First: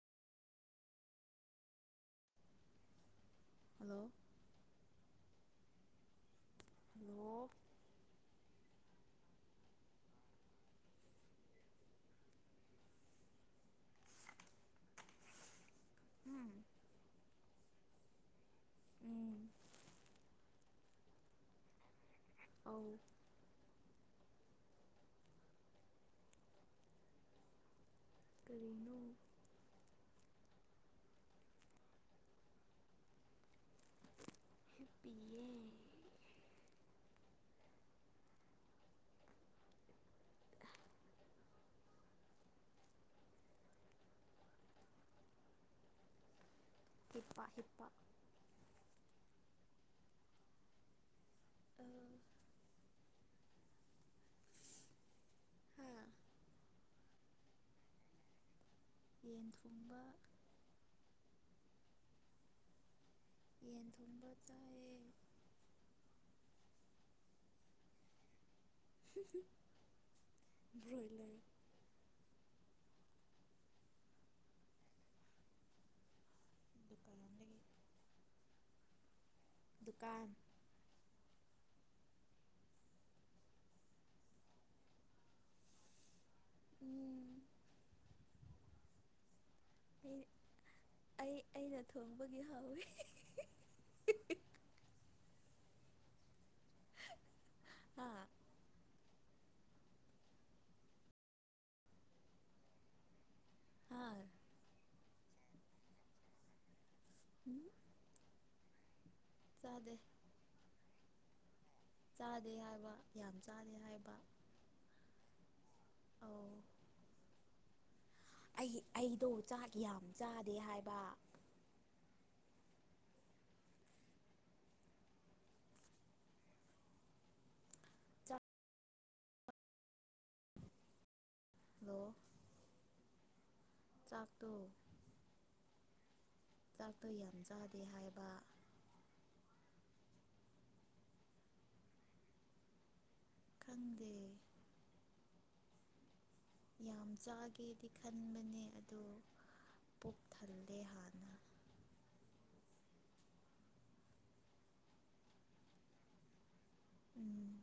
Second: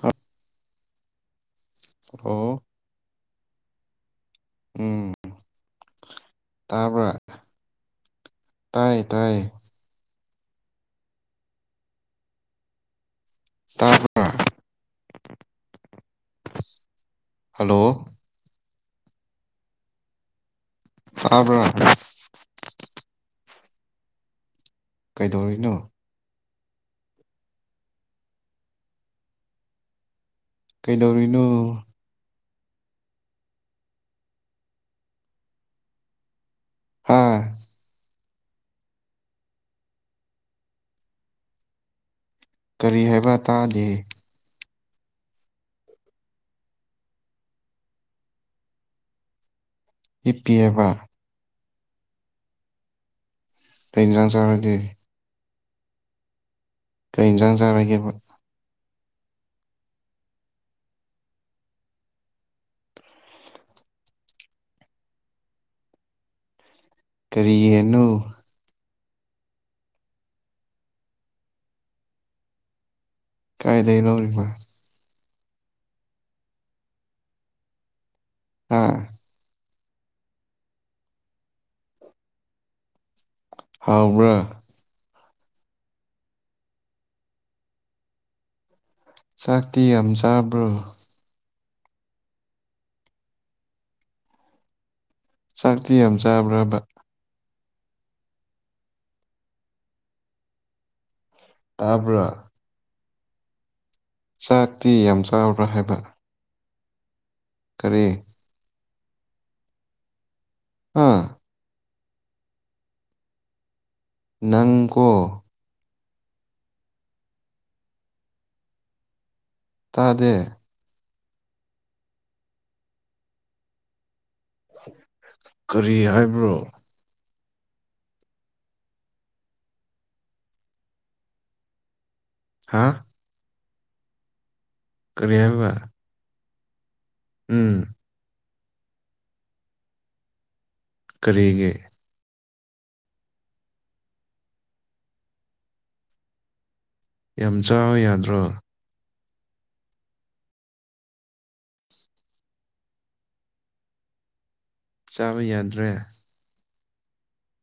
ꯍꯥ ꯑꯣ ꯍꯜꯂꯣ ꯎꯝ ꯇꯥꯔꯕ ꯍꯜꯂꯣ ꯇꯥꯏꯌꯦ ꯇꯥꯏꯌꯦ ꯇꯕꯥ꯭ꯔ ꯎꯝ ꯍꯜꯂꯣ ꯎꯝ ꯇꯥꯕꯔ ꯑꯧ ꯀꯩꯗꯧꯔꯤꯅꯣ ꯀꯔꯤꯅꯣ ꯀꯩꯗꯧꯔꯤꯅꯣ [inaudible] ꯍꯥꯥ ꯀꯔꯤ ꯍꯥꯏꯕ ꯇꯥꯗꯦ [inaudible] ꯍꯤꯞꯄꯤꯌꯦ ꯑ ꯀꯩ ꯏꯁꯥꯡ ꯆꯥꯔꯒ ꯍꯥ ꯀꯩ ꯌꯦꯟꯁꯥꯡ ꯆꯥꯔꯒꯦꯕ ꯌꯦꯟ ꯊꯣꯡꯕ ꯌꯦꯟ ꯊꯣꯡꯕ ꯆꯥꯏꯌꯦ ꯀꯔꯤ ꯌꯦꯅꯣ ꯕ꯭ꯔꯣꯏꯂꯔ ꯀꯥꯏꯗ ꯂꯧꯔꯨꯔꯤꯕ ꯗꯨꯀꯥꯟꯗꯒꯤ ꯑꯥ ꯗꯨꯀꯥꯟ ꯍꯥꯎ꯭ꯕꯥꯔ ꯎꯝ ꯆꯥꯛꯇꯤ ꯌꯥꯝ ꯑꯩ ꯆꯥꯕ꯭ꯔꯣ ꯑꯩ ꯑꯩꯅ ꯊꯣꯡꯕꯒꯤ ꯍꯥꯎꯋꯤ ꯆꯥꯛꯇꯤ ꯌꯥꯝ ꯆꯥꯕ꯭ꯔꯕ ꯑ ꯇꯥꯕꯔ ꯍꯥ ꯆꯥꯛꯇꯤ ꯌꯥꯝ ꯆꯥꯎꯕ꯭ꯔꯥ ꯍꯥꯏꯕ ꯀꯔꯤ ꯆꯗꯦ ꯑꯥ ꯆꯥꯗꯦ ꯍꯥꯏꯕ ꯌꯥꯝ ꯆꯥꯗꯦ ꯍꯥꯏꯕ ꯅꯪꯀꯣ ꯑꯧ ꯑꯩ ꯑꯗꯣ ꯆꯥꯛ ꯌꯥꯝ ꯇꯥꯗꯦ ꯆꯥꯗꯦ ꯍꯥꯏꯕ ꯀꯔꯤ ꯍꯥꯏꯕ꯭ꯔꯣ ꯆꯥꯛ ꯍꯂꯣ ꯍꯥꯥ ꯆꯛꯇꯣ ꯀꯩꯔꯤ ꯍꯥꯏꯕ ꯆ ꯑꯗꯨ ꯌꯥꯝ ꯆꯥꯗꯦ ꯎꯝ ꯍꯥꯏꯕ ꯀꯔꯤꯒꯦ ꯀꯟꯗꯦ ꯌꯥꯝ ꯌꯥꯝ ꯆꯥꯒꯦꯗꯤ ꯆꯥꯕ ꯌꯥꯗ꯭ꯔꯣ ꯈꯟꯕꯅꯦ ꯑꯗꯣ ꯄꯨꯛ ꯊꯜꯂꯦ ꯍꯥꯏꯅ ꯆꯥꯕ ꯌꯥꯗ꯭ꯔꯦ ꯎꯝ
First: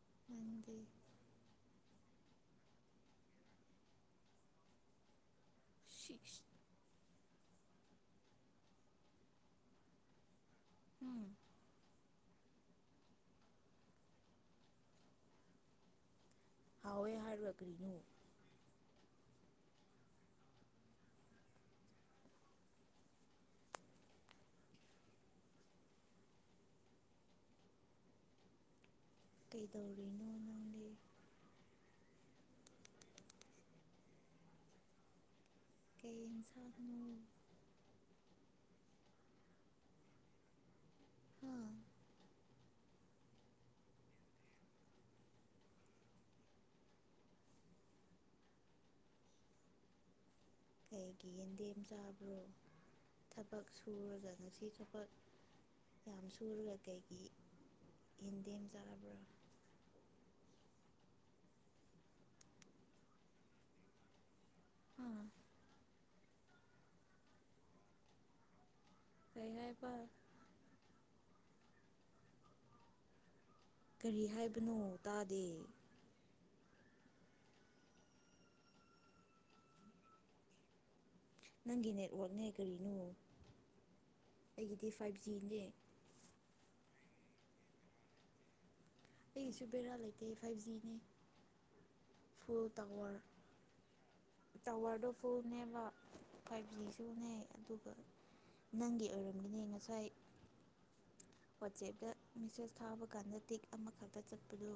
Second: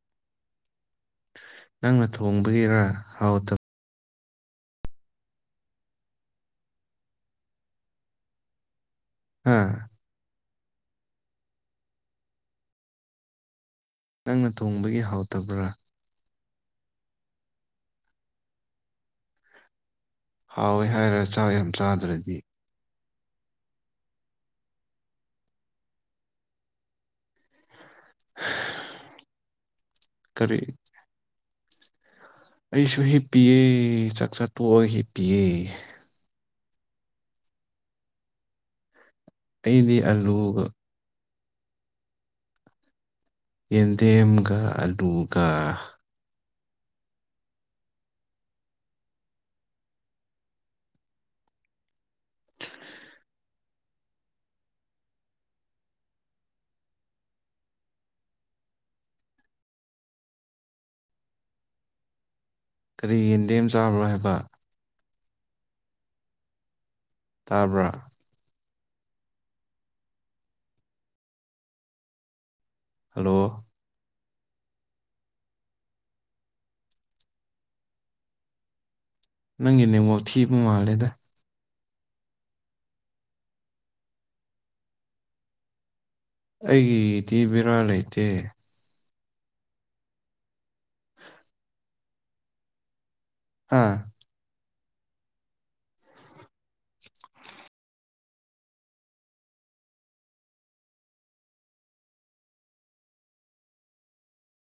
ꯑꯗꯄꯒꯤ ꯅꯪꯅ ꯊꯣꯡꯕꯒꯤꯔꯥ ꯍꯥꯎꯇꯕ ꯁꯤꯁ ꯍꯥ ꯎꯝ ꯅꯪꯅ ꯊꯣꯡꯕꯒꯤ ꯍꯥꯎꯇꯕ꯭ꯔꯥ ꯍꯥꯎꯋꯦ ꯍꯥꯏꯔꯒ ꯀꯔꯤꯅꯣ ꯍꯥꯎꯋꯦ ꯍꯥꯏꯔꯒ ꯆꯥꯛ ꯌꯥꯝ ꯆꯥꯗ꯭ꯔꯗꯤ [inaudible] ꯀꯩꯗꯧꯔꯤꯅꯣ ꯀꯔꯤ ꯅꯪꯒꯤ ꯑꯩꯁꯨ ꯍꯤꯞꯄꯤꯌꯦ ꯆꯥꯛ ꯆꯥ ꯇꯣꯛꯑꯒ ꯍꯤꯞꯄꯤꯑꯦ ꯀꯩ ꯏꯟꯁꯥꯡꯅ ꯑꯗꯤ ꯑꯂꯨꯒ ꯑ ꯌꯦꯗꯦꯝꯒ ꯑꯂꯨꯒ ꯀꯩꯒꯤ ꯌꯦꯟꯗꯦꯝ ꯆꯥꯕ꯭ꯔꯣ ꯊꯕꯛ ꯁꯨꯔꯒ ꯊꯕꯛ ꯌꯥꯝ ꯁꯨꯔꯒ ꯀꯩꯒꯤ ꯌꯦꯟꯗꯦꯝ ꯆꯥꯔꯕ꯭ꯔꯥ ꯀꯔꯤ ꯌꯦꯟꯗꯦꯝ ꯆꯥꯕ꯭ꯔꯣ ꯍꯥꯏꯕ ꯍꯥ ꯇꯥꯕ ꯍꯥꯏꯕ ꯍꯜꯂꯣ ꯀꯔꯤ ꯍꯥꯏꯕꯅꯣ ꯇꯥꯗꯦ ꯅꯪꯒꯤ ꯅꯦꯠꯋꯥꯛ ꯊꯤꯕ ꯃꯥꯜꯂꯦꯗ ꯅꯪꯒꯤ ꯅꯦꯠꯋꯛꯅꯦ ꯀꯔꯤꯅꯣ ꯑꯩꯒꯤꯗꯤ ꯐꯥꯏꯚ ꯖꯤꯅꯦ ꯑꯩꯒꯤꯗꯤ ꯕꯦꯔꯥ ꯂꯩꯇꯦ ꯑꯩꯒꯤꯁꯨ ꯕꯦꯔꯥ ꯂꯩꯇꯦ ꯐꯥꯏꯚ ꯖꯤꯅꯦ ꯐꯨꯜ ꯇꯥꯋꯔ ꯍꯥꯥ ꯇꯥꯋꯔꯗꯣ ꯐꯨꯜꯅꯦꯕ ꯐꯥꯏꯚ ꯖꯤꯁꯨꯅꯦ ꯑꯗꯨꯒ ꯅꯪꯒꯤ ꯑꯣꯏꯔꯝꯃꯤꯅꯦ ꯉꯁꯥꯏ ꯋꯥꯆꯦꯞꯇ ꯃꯦꯁꯦꯁ ꯊꯥꯕ ꯀꯥꯟꯗ ꯇꯤꯛ ꯑꯃꯈꯛꯇ ꯆꯠꯄꯗꯨ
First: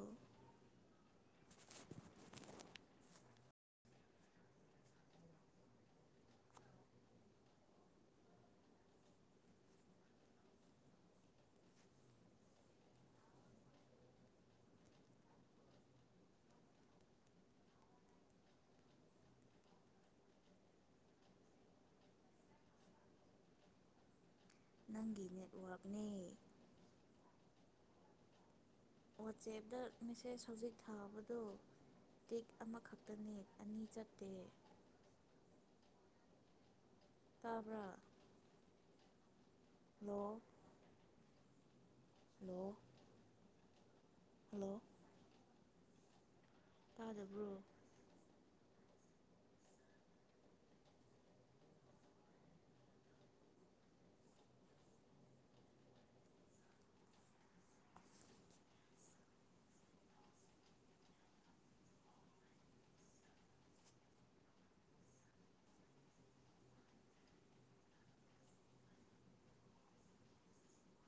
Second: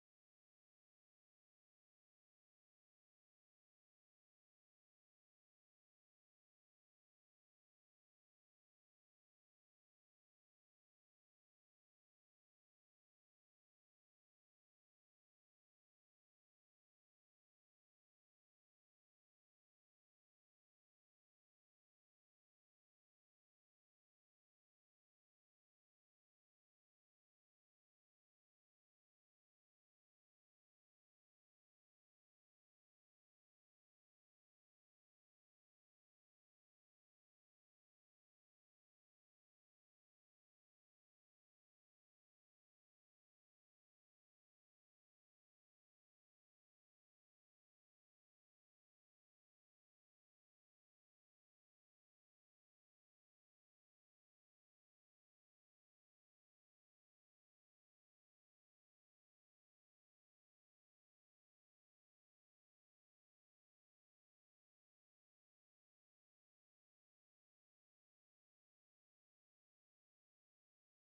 ꯅꯪꯒꯤꯅꯦꯠ ꯑꯣꯏꯔꯝꯅꯦ ꯋꯥꯆꯦꯞꯇ ꯃꯦꯁꯦꯖ ꯍꯧꯖꯤꯛ ꯊꯥꯕꯗꯣ ꯇꯤꯛ ꯑꯃꯈꯛꯇꯅꯦ ꯑꯅꯤ ꯆꯠꯇꯦ ꯇꯥꯕ꯭ꯔ ꯅ ꯍꯂꯣ ꯍꯜꯂꯣ ꯇꯥꯗꯕ꯭ꯔꯣ